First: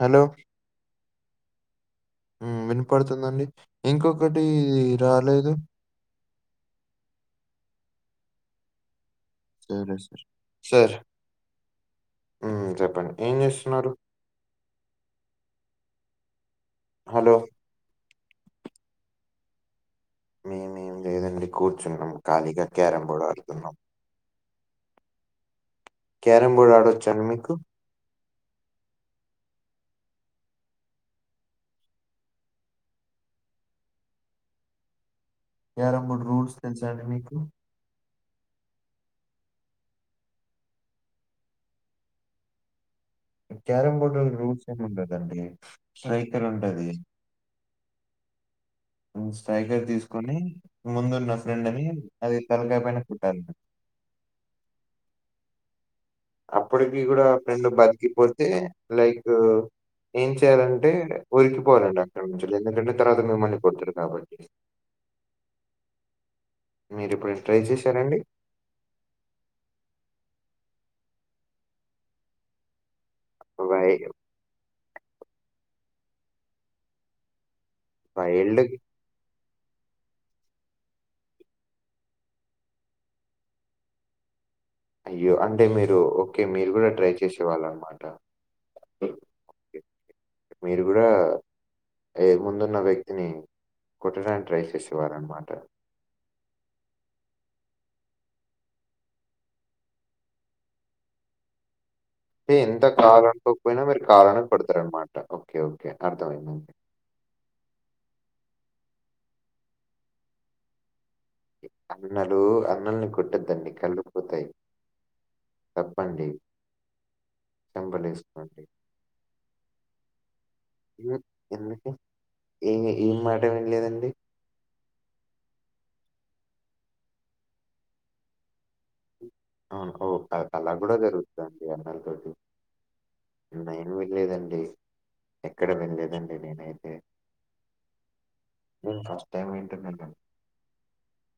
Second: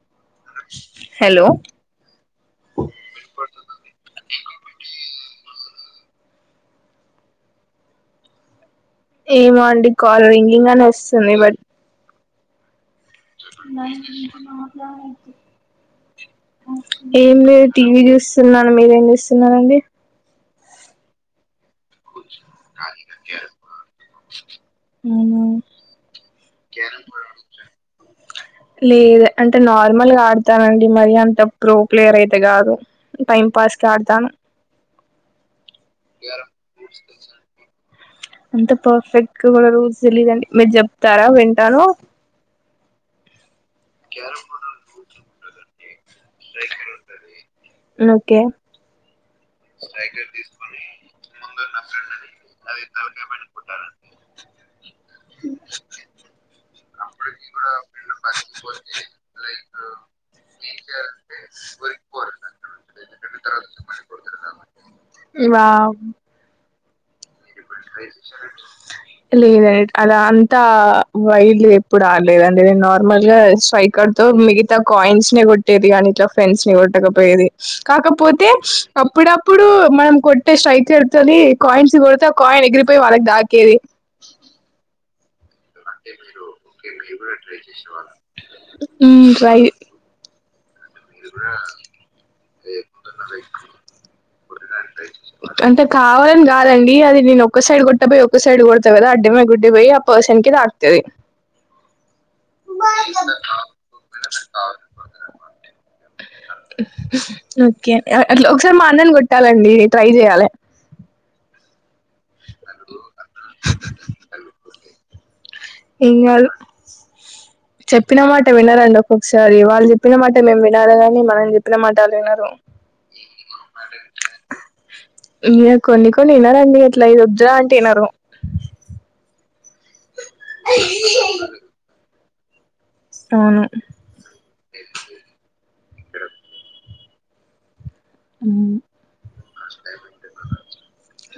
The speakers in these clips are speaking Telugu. హలో హలో మ్ వినపడుతుందండీ ఇంకొకటి రాలేదు ఏమో అండి సరే కాల్ రింగింగ్ అని వొస్తుంది బట్ ఉ చెప్పండి ఏం చేస్తున్నారు? [unintelligible] మాట్లాడద్దు హలో! ఏం లేదు టీవీ చూస్తున్నాను మీరేం చేస్తున్నారు అండీ మేమేం లేదండి గుడ్ చున్నం కాలిగా క్యారం బోర్డ్ ఆడుతున్నాం అవునా క్యారం బోర్డ్ ఆడొచ్ఛ అండీ మీకు లేదు అంటే నార్మల్గా ఆడతాను అండీ మరి అంత ప్రో ప్లేయర్ అయితే గాదు టైం పాస్ సడ్తాను క్యారమ్ బోర్డ్ కియారా రూల్స్ తెలుసా ఫ్రూట్స్ అండి మీకు? తెచ్చిన అంత పర్ఫెక్ట్ గా కూడా రూల్స్ తెలీయదండి మీరు చెప్తారా వింటాను క్యారం బోర్డు రూల్స్ ఏం ఉండదండి నోకే స్ట్రైకర్ తీసుకొని ముందున్న ముందు న ఫ్రెండ్‌ని ఫ్రెండ్ ని తలకాయ అది తలకాయ్ పైన కొట్టాలి. కొట్టాలండి. ఉ అప్పటికి కూడా రెండు బతికిపోతే లైకూ ఏం చేయాలంటే ఒరికిపోలండి అక్కడ్నుంచి ఎందుకంటే తర్వాత మిమల్ని కొడ్తారు కాబట్టి వావ్ మీరిప్పుడు లేదండి అధన్ తా వైట్ ది ఎప్పుడు ఆల్లేదండి నేను నార్మల్ గా వై స్ట్రైక్డ్ తో మిగతా కాయిన్స్ నే గొట్టేది, ఆనీ ఇట్ల ఫ్రెండ్స్ ని కొట్టకపోయేది కాకపోతే వైల్డ్ అప్పుడప్ ఇప్పుడు మనం కొట్టే స్ట్రైకర్ తొనీ కాయిన్స్ కొడ్తే అప్ కాయిన్ ఎగిరిపోయి వాళ్లక్ దాకేది. అయ్యో అన్ చేసేవాళ్ళనమాట. ఉమ్ ట్రై మీరు గూడా ఏ ముందున్న వ్యక్తిని కొట్టడానికి ట్రై సేసేవారన్నమాట. అంటే కావాలని కాదండి అది నేనొక్క సైడ్ కొట్టబోయి ఒక్క సైడ్ గొడ్తాకదా అడ్డిమే గుడ్డిమే ఆ పర్సన్ కి తాక్తది. తె ఎంత కాదనుకోక్పేయినా మీరు కాదను పడ్తారన్మాట ఓకే ఓకే అర్థమైందండి. ఓకే అ అట్ల ఒకసారి మా అన్నని గొట్టాలండి ట్రై జెయ్యాలె అన్నలు అన్నల్ని కొట్టద్దండి కళ్ళుపోతాయి. ఏం గాదు చెప్పిన మాట చెంపలేసుకోండి. వినరండి. ఒక్కొక్కసారి వాళ్ళు జెప్పిన మాట నేన్ వినాల గాని మనం జెప్పిన మాట వాళ్ళినరు. ఇహి ఏం మాట విన్లేదండి ఇయ్యద్ కొన్ని కొన్ని వినరండి అట్లా ఇ ఓజ్జా అంటే వినరు. అవును ఓ ఆ అలా కూడా జరుగుతదండి అన్నం తోటి నేను అవును బయలు వెళ్లేదండి ఎక్కడ వెళ్లేదండి నేనైతే హుమ్ నేను ఫస్ట్ టైం వింటున్నానండి.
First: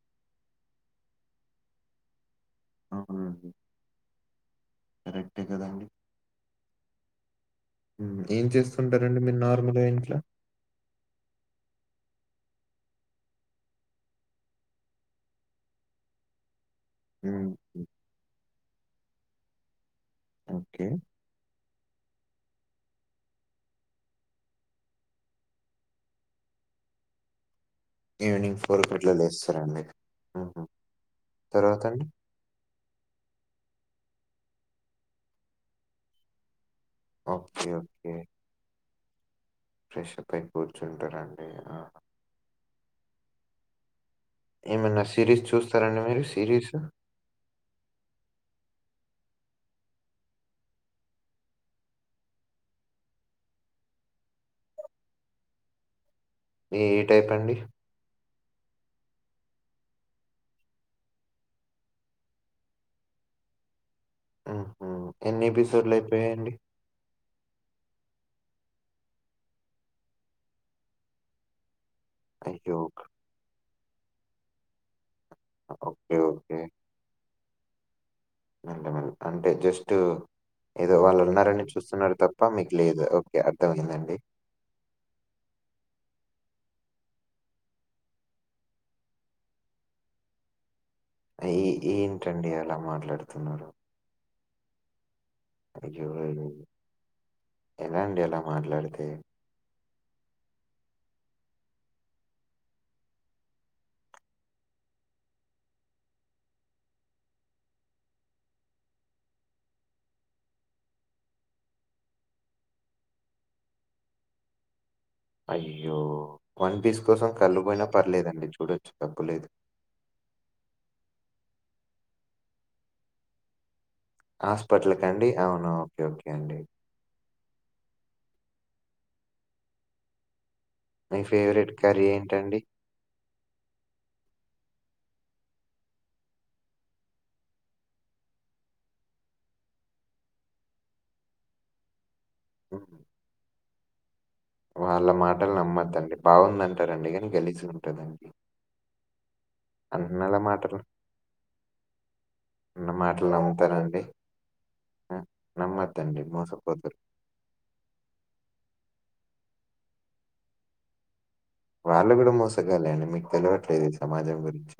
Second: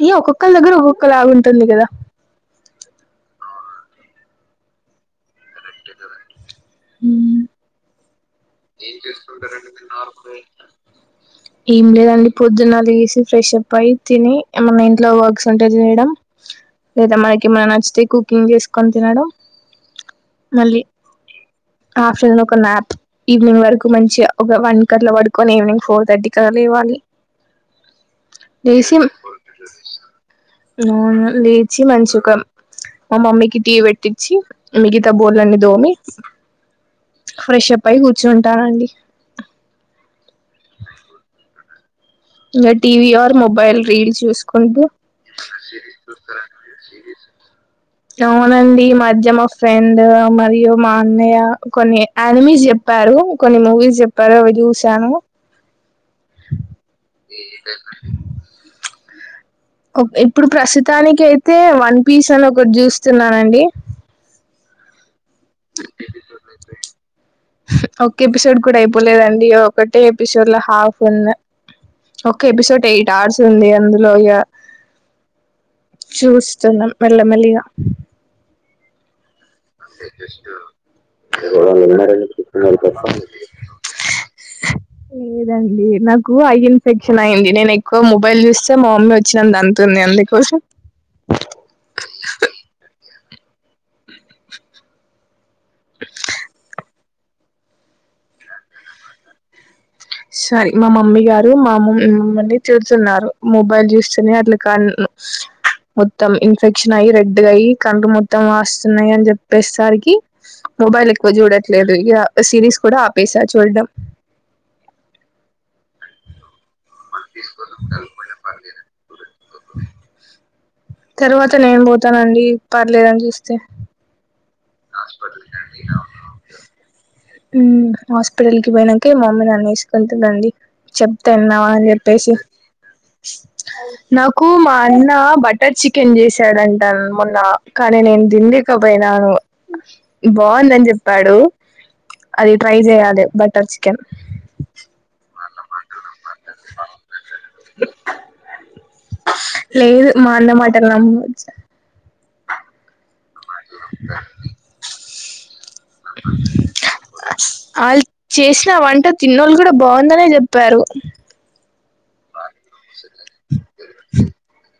ఏ ఒక్కొక్కల్ దగ్గర ఒక్ క్కొలాగుంటుంది కదా అవున కరెక్టే గదాండి హుమ్ చేస్తుంటారండి మీరు ఏంచేస్తుంటారండి నార్మల్‌గా మీర్ నార్మల్ గా ఇంట్లో ఏం లేదండి పొద్దున్న లేశి ఫ్రెష్ అప్పై తిని ఏమన్న మన ఇంట్లో వర్క్స్ ఉంటే జేయడం. లేదా హ్మ్. మనకేమై హ్మ్. నచ్చితే కుకింగ్ జేస్కొని తినడం మళ్ళీ ఓకే. ఆఫ్టర్నూన్ ఒక న్యాప్ ఈవినింగ్ వరకు మంచి ఒక వన్ కట్లా వడుకొని ఈవినింగ్ ఫోర్ థర్టీకలా లేవాలి. వింజ ఈవినింగ్ ఫోర్ కట్లా లేస్తారండి ఉహు అవును లేచి తర్వాత అండి మంచిగా మా మమ్మీకి టీ వెట్టిచ్చి మిగతా బోల్లన్ని దోమి ఓకే. ఫ్రెష్ప్ అయి ఓకే. గూర్చుంటానండి. ఫ్రెషప్ అయి కూర్చుంటారండి. ఆహా! ఇంగ టీవీ ఆర్ మొబైల్ రీల్స్ జూస్కుంటూ ఏమన్నా సీరీస్ చూస్తారండి మీరు? సీరీస్? అవునండి మధ్య జమ్ వస్తాయండ్ ఓ మది మా అన్నయ్య కొన్ని ఆనిమీజ్ జెప్పారు కొన్ని మూవీస్ జెప్పారు. అరవై జూసాను ఈ ఏ టైపండి? ప్చ్ ఓప్ ఇప్పుడు ప్రస్సుతానికైతే వన్ పీస్ అనొకట్ జూస్తున్నానండి. ఉహు ఎన్ని ఎపిసోడ్లు అయిపోయండి? ఒక్క ఎపిసోడ్ కూడ అయిపోలేదండి ఒకటే ఎపిసోడ్ లో హాఫ్ ఉన్న ఒక అయ్యో! ఎపిసోడ్ ఎయిట్ అవర్స్ ఉంది అందులో ఇగ ఓకే. ఓకే. చూస్తున్నం మెల్ల మెల్లిగా నన్ ఎమ్మన ప్రాంక్ అంటే జస్ట్ ఏదో వాళ్ళు ఉన్నారని చూస్తున్నారు తప్ప మీకు లేదు ఓకే అర్థమైందండి లేదండి నాకు ఐ ఇన్ ఫెక్షన్ అయింది నేను ఎక్కువ మొబైల్ చూస్తే మా మమ్మీ ఓచ్చి నన్ను తంతుంది అందుకోసం తిన్నార అయ్యో ఏం అయింది ఎలాండి ఇలా మాట్లాడితే సారీ మా మమ్మీ గారు మామ్మ మమ్మల్ని తిడుతున్నారు మొబైల్ జుస్తనే అట్లు కాన్ మొత్తం ఇన్ఫెక్షన్ అయ్యి రెడ్డ్గయి కన్లు మొత్తం వాస్తున్నాయి అని జెప్పేసారికి మొబైల్ ఎక్కువ జూడట్లేదు ఇగ సిరీస్ కూడా ఆపేసా చూడడం అయ్యో వన్ పీస్ కోసం కళ్ళుపోయినా పర్లేదండి చూడొచ్చు తగ్గులేదు తర్వాత నేన్ పోతానండి పర్లేదని జూస్తే హాస్పిటల్ క అండి ఔనా ఒకె ఒకె అండి ఉమ్ హాస్పిటల్ కి పోయినంక మమ్మీ నాన్నేస్కుంటదండి మీ చెప్తే ఇన్నవా ఫేవరెట్ అని కర్రీ చెప్పేసి ఏంటండి? నాకు మా అయినా బటర్ చికెన్ జెసాడంటా మొన్న కానీ నేన్ తిన్లేకపోయినాను బావుందని జెప్పాడు అది ట్రై హ్మ్. జెయాలె బటర్ చికెన్ వాళ్ళ మాటల్ నమ్మద్దండి బాగుందంటారండి గనీ గలీజ్గ్ ఉంటదండి లేదు మా అన్న మాటలు నమ్మొచు ఉన్న మాటలు నమ్ముతారండి హ్ నమ్మద్దండి మోసపోతురు ఆల్ చేసిన వంట తిన్నోళ్ళు గూడా బావుందనే జెప్పారు వాళ్ళు గూడా మోసగాలే అండి మీక్ తెలివట్లేదు ఈ సమాజం గురించి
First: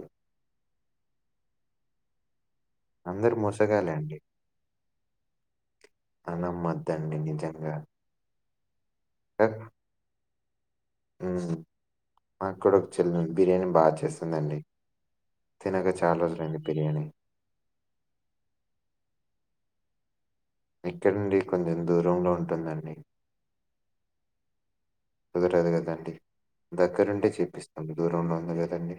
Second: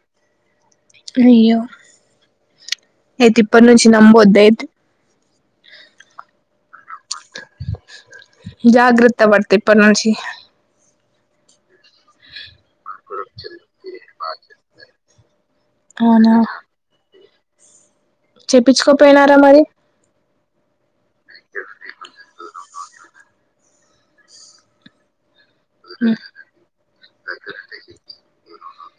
అయ్యో అందరూ అయితే ఇప్పటి నుంచి నమ్మొద్ద అయితే అ నమ్మొద్ జాగ్రత్త వడ్త ఇప్పడ్ నుంచి మ్ మాక్కూడ ఒక చెల్లి ఉంది బిర్యానీ బా చేస్తుందండి తినక చాల్ రోజులైంది బిర్యానీ చెప్పించుకోన్ పోయినారా మరి ఇక్కడ్ నుండి కొంచెం దూరంలో ఉంటుందండి కుదరదు కదాండి దగ్గరుంటే చెయిప్పిస్తాం దూరంలో ఉంది కదండి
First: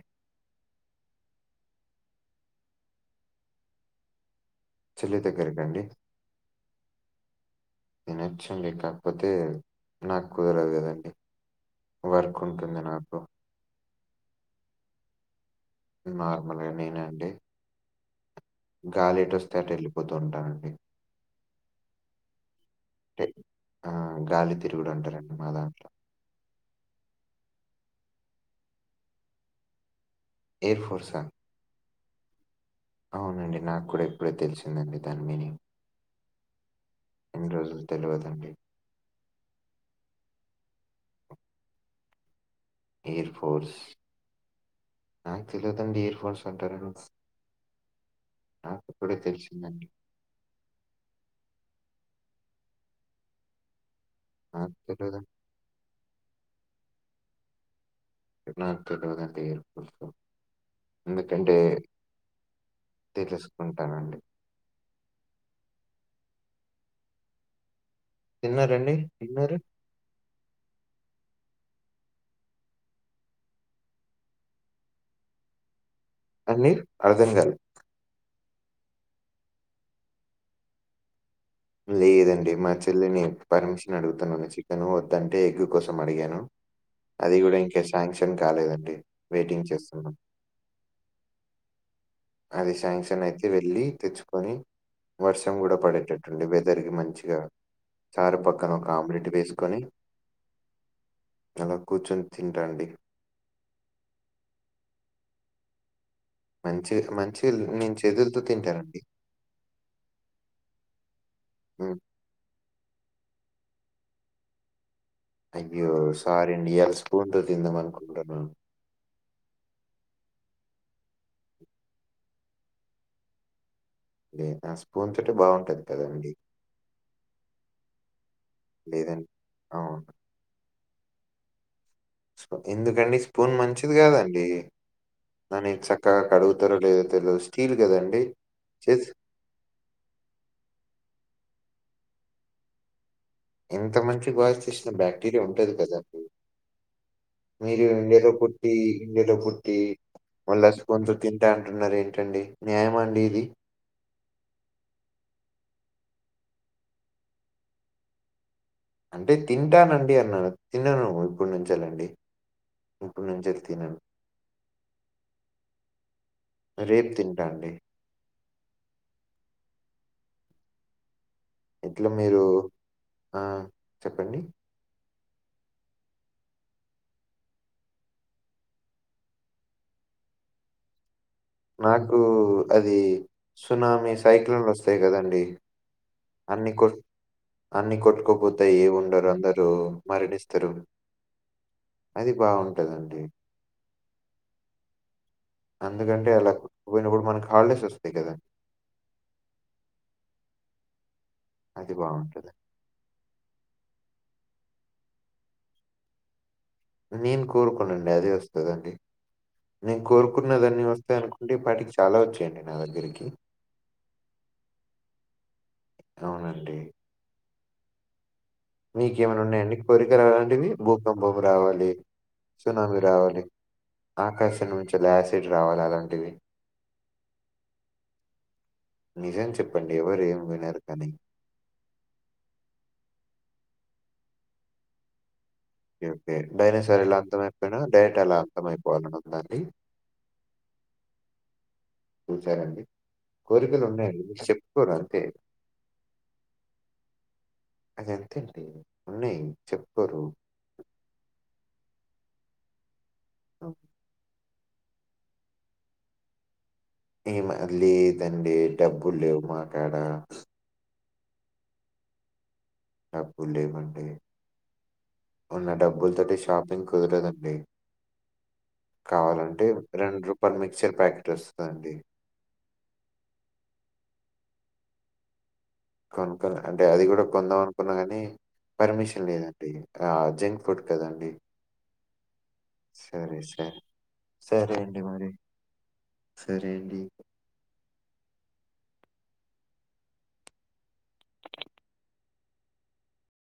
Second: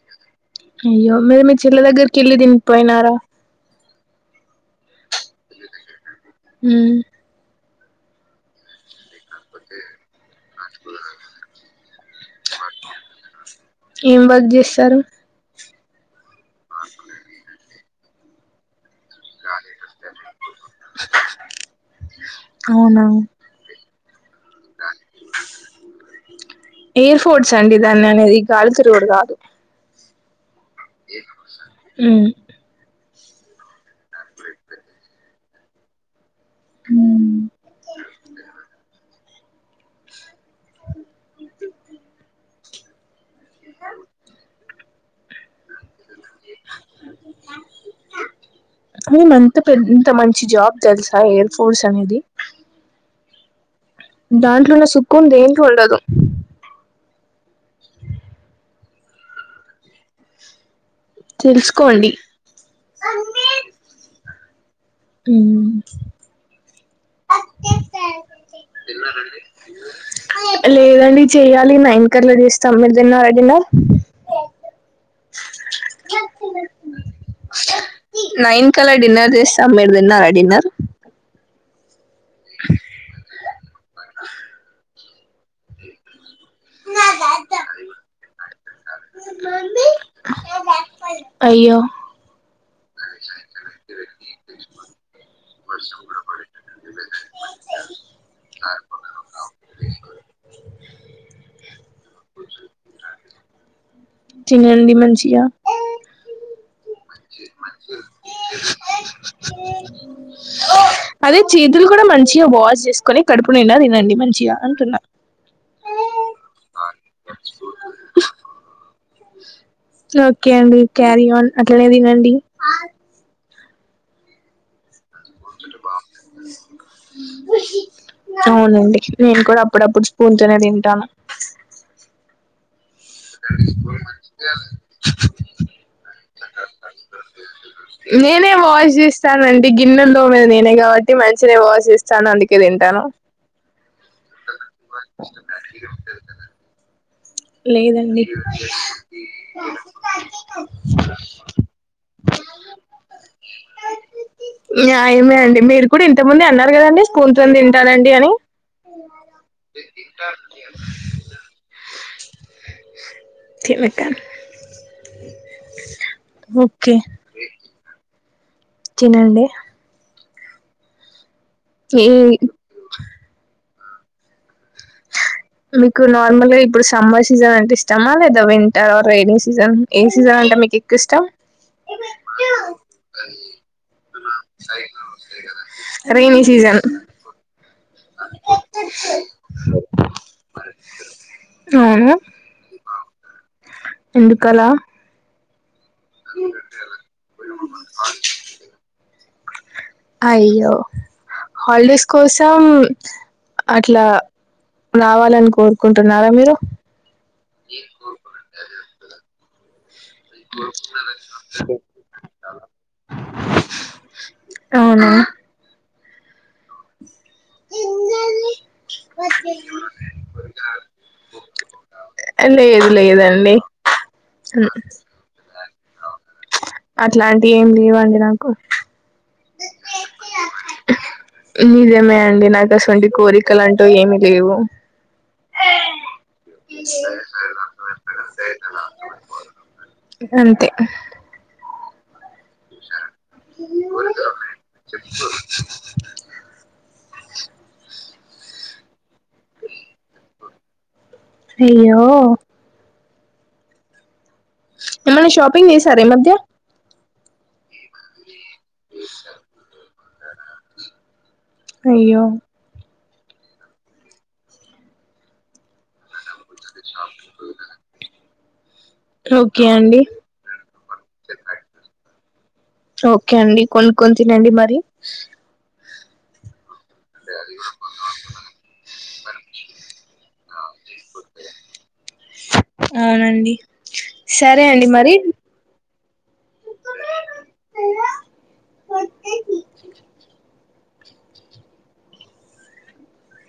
అయ్యో మీర్ మీ చెల్లె దగ్గరికి వెళ్ళి దింప్ పోయినారా చెల్లి దెగ్గరక అండి ఉమ్ తినొచ్చండి కాక్ ఒకే నాక్ కుదరదు గదండి వర్క్ ఉంటుంది నాకు ఏం వర్క్ జెస్సరు నార్మల్గా నేనే అండి గాలి ఎటు వస్తే అటు వెళ్ళిపోతూ ఉంటానండి [unintelligible] అవునా అంటే ఆ, గాలి తిరుగుడు అంటారండి మా దాంట్లో ఎయిర్ ఫోర్ట్స్ అండి దాన ఆనేది ఈ గాలికి రోడ్ గాదు ఎయిర్ఫోర్సా అ ఉమ్ అవునండి నాక్ కూడా ఇప్పుడే తెలిసిందండి దాని మనింగ్ ఎన్ రోజులు తెల్వదండి ఎయిర్ ఫోర్స్ నాక్ తేల్వదండి ఎయిర్ ఫోర్స్ కంటరెన్స్ యే మంత పెద్ ఇంత మంచి జాబ్ తెలుసా ఎయిర్ ఫోర్స్ అనేది దాంట్లో నాకు ఉన్న సుకుమ్ తెలియదండి దేంట్లో ఉండదు ఎ నాకు తెల్వదండి ఎందుకంటే తెలుసుకోండి తెలుసుకుంటానండి ఉ తిన్నారండి డిన్నరు డి చేయాలి నైన్ కీ అట్ల చేస్తాం మీరు దిన్నరా డిన్నర్ అండి అర్ధంకాలే నైన్ కలా డిన్నర్ చేస్తాం మీరు తిన్నారా డిన్నర్ లేదండి మా చెల్లిని పర్మిషన్ అడుగుతున్నాను చికెన్ వద్దంటే ఎగ్ కోసం అడిగాను అది కూడా ఇంకా శాంక్షన్ కాలేదండి వెయిటింగ్ చేస్తున్నాం అయ్యో అది శాంక్షన్ అయితే వెళ్ళి తెచ్చుకొని వర్షం కూడా పడేటట్ వెదర్ కి మంచిగా చారు పక్కన ఒక ఆమ్లెట్ వేసుకొని అలా కూర్చొని తింటా అండి తినండి మంచిగా మంచి మంచి నేను చేతులతో తింటానండి. అదే చేతులు హ్మ్. కూడా మంచిగా వాష్ చేసుకోని కడుపు నిండా తినండి మంచిగా అంటున్నా అయ్యో సారి అండి ఎయల్ స్పూన్ తో తిందామానుకుంటున్న ఓకే అండి క్యారీ ఆన్ అట్లనే తినండి లే ఆ స్పూన్ తోటి బాగుంటది కదండి అవునండి లేదండి నేను కూడా అవును. అప్పుడప్పుడు స్పూన్ తోనే దిన్ ట్టను కండి స్పూన్ మంచిది కాదండి దాని చక్కగా కడుగుతారో లేదో తెల్వది స్టీల్ కాదండి చేస్ మీద నేనే కాబట్టి మంచినే వాషిస్తాను అందుకే తింటాను ఎంత మంచి బ చేసిన బాక్టీరియా ఉంటది కదండి మీరు లేదండి ఇండియాలో పుట్టి ఇండియాలో పుట్టి మళ్ళ స్పిన్ తో తింటా అంటున్నారు ఏంటం అండి న్యాయమాండి ఇది న్యాయమే అండి మీరు కూడా ఇంత ముంది అన్నారు కదండి స్పూన్ తోని తింటారండి అని అంటే తింటానండి అన్నాను తినను ఇప్పుడు నుంచేలేండి ఇప్పుడు నుంచి అయితే తినను తినక ఓకే రేప్ తింటాండి తినండి ఎట్ల ఈ మీరు ఆ చెప్పండి మీకు నార్మల్గా ఇప్పుడు సమ్మర్ సీజన్ అంటే ఇష్టమా లేదా వింటర్ రైైనీ సీజన్ ఏ సీజన్ ఇగ మీకు ఎక్కువ ఇష్టం నాకు అది సునామీ సైక్లోన్లు వస్తాయి కదండి రైనీ అన్ని సీజన్ కొట్ అన్ని కొట్టుకోపోతయి ఏముండరు అందరు మరణిస్తరు అవును అది బాగుంటదండి ఎందుకలా అందుకంటే అలా పోయినప్పుడు మనకి హల్డేస్ వస్తాయి కదా అయ్యో అది హాలిడేస్ బావుంటది. కోసం అట్లా రావాలని కోరుకుంటున్నారా మీరు నేను కోరుకోనండి అదే వస్తదండి నేను కోరుకున్నదన్ని వస్తాయి అనుకుంటే ఈ పాటికి చాలా వచ్చేయండి నా దగ్గరికి అవునా అవునండి మీకేమైనా ఉన్నాయండి కోరికలు అలాంటివి? భూకంపం రావాలి, లేదు సునామీ రావాలి, లేదండి ఆకాశం నుంచిలా యాసిడ్ రావాలి అలా ప్చ్ అట్లాంటివి ఏం లేవండి నాకు నిజం చెప్పండి ఎవరు ఏం వినరు కానీ. నిజేమే అండి నాకసుంటి కోరికలు అంటే టు ఏమి లేవు ఓకే ఒకే డైనొసర్ ఎలా అంతం అయిపోయినా డైట్ అలా అంత అయిపోవాలని ఉందండి అంతే చూచారండి కోరికలు ఉన్నాయండి మీర్ చెప్పుకోరు అంతే అదంతే అండీ ఉన్నాయి చెప్పరు ఈయ్యో ఓ ఏమన్నా షాపింగ్ చేసారా ఈ మధ్య ఏమ లేదండి డబ్బు లేవు మాకాడ అయ్యో డబ్బు లేవండి ఉన్న డబ్బులుతోటీస్ షాపింగ్ కుదరదండి కావాలంటే ఓకే అండి రెండు రూపాయల మిక్చర్ ప్యాకెట్ వస్తదండి ఓకే అండి కొను కొని తినండి మరి కొనుకోలే అంటే అది కూడా కొందాం అనుకున్నా కాని పర్మిషన్ లేదండి ఆ జెం ప్పుడు కదండి అవునండి సరే అండి మరి సరే అండి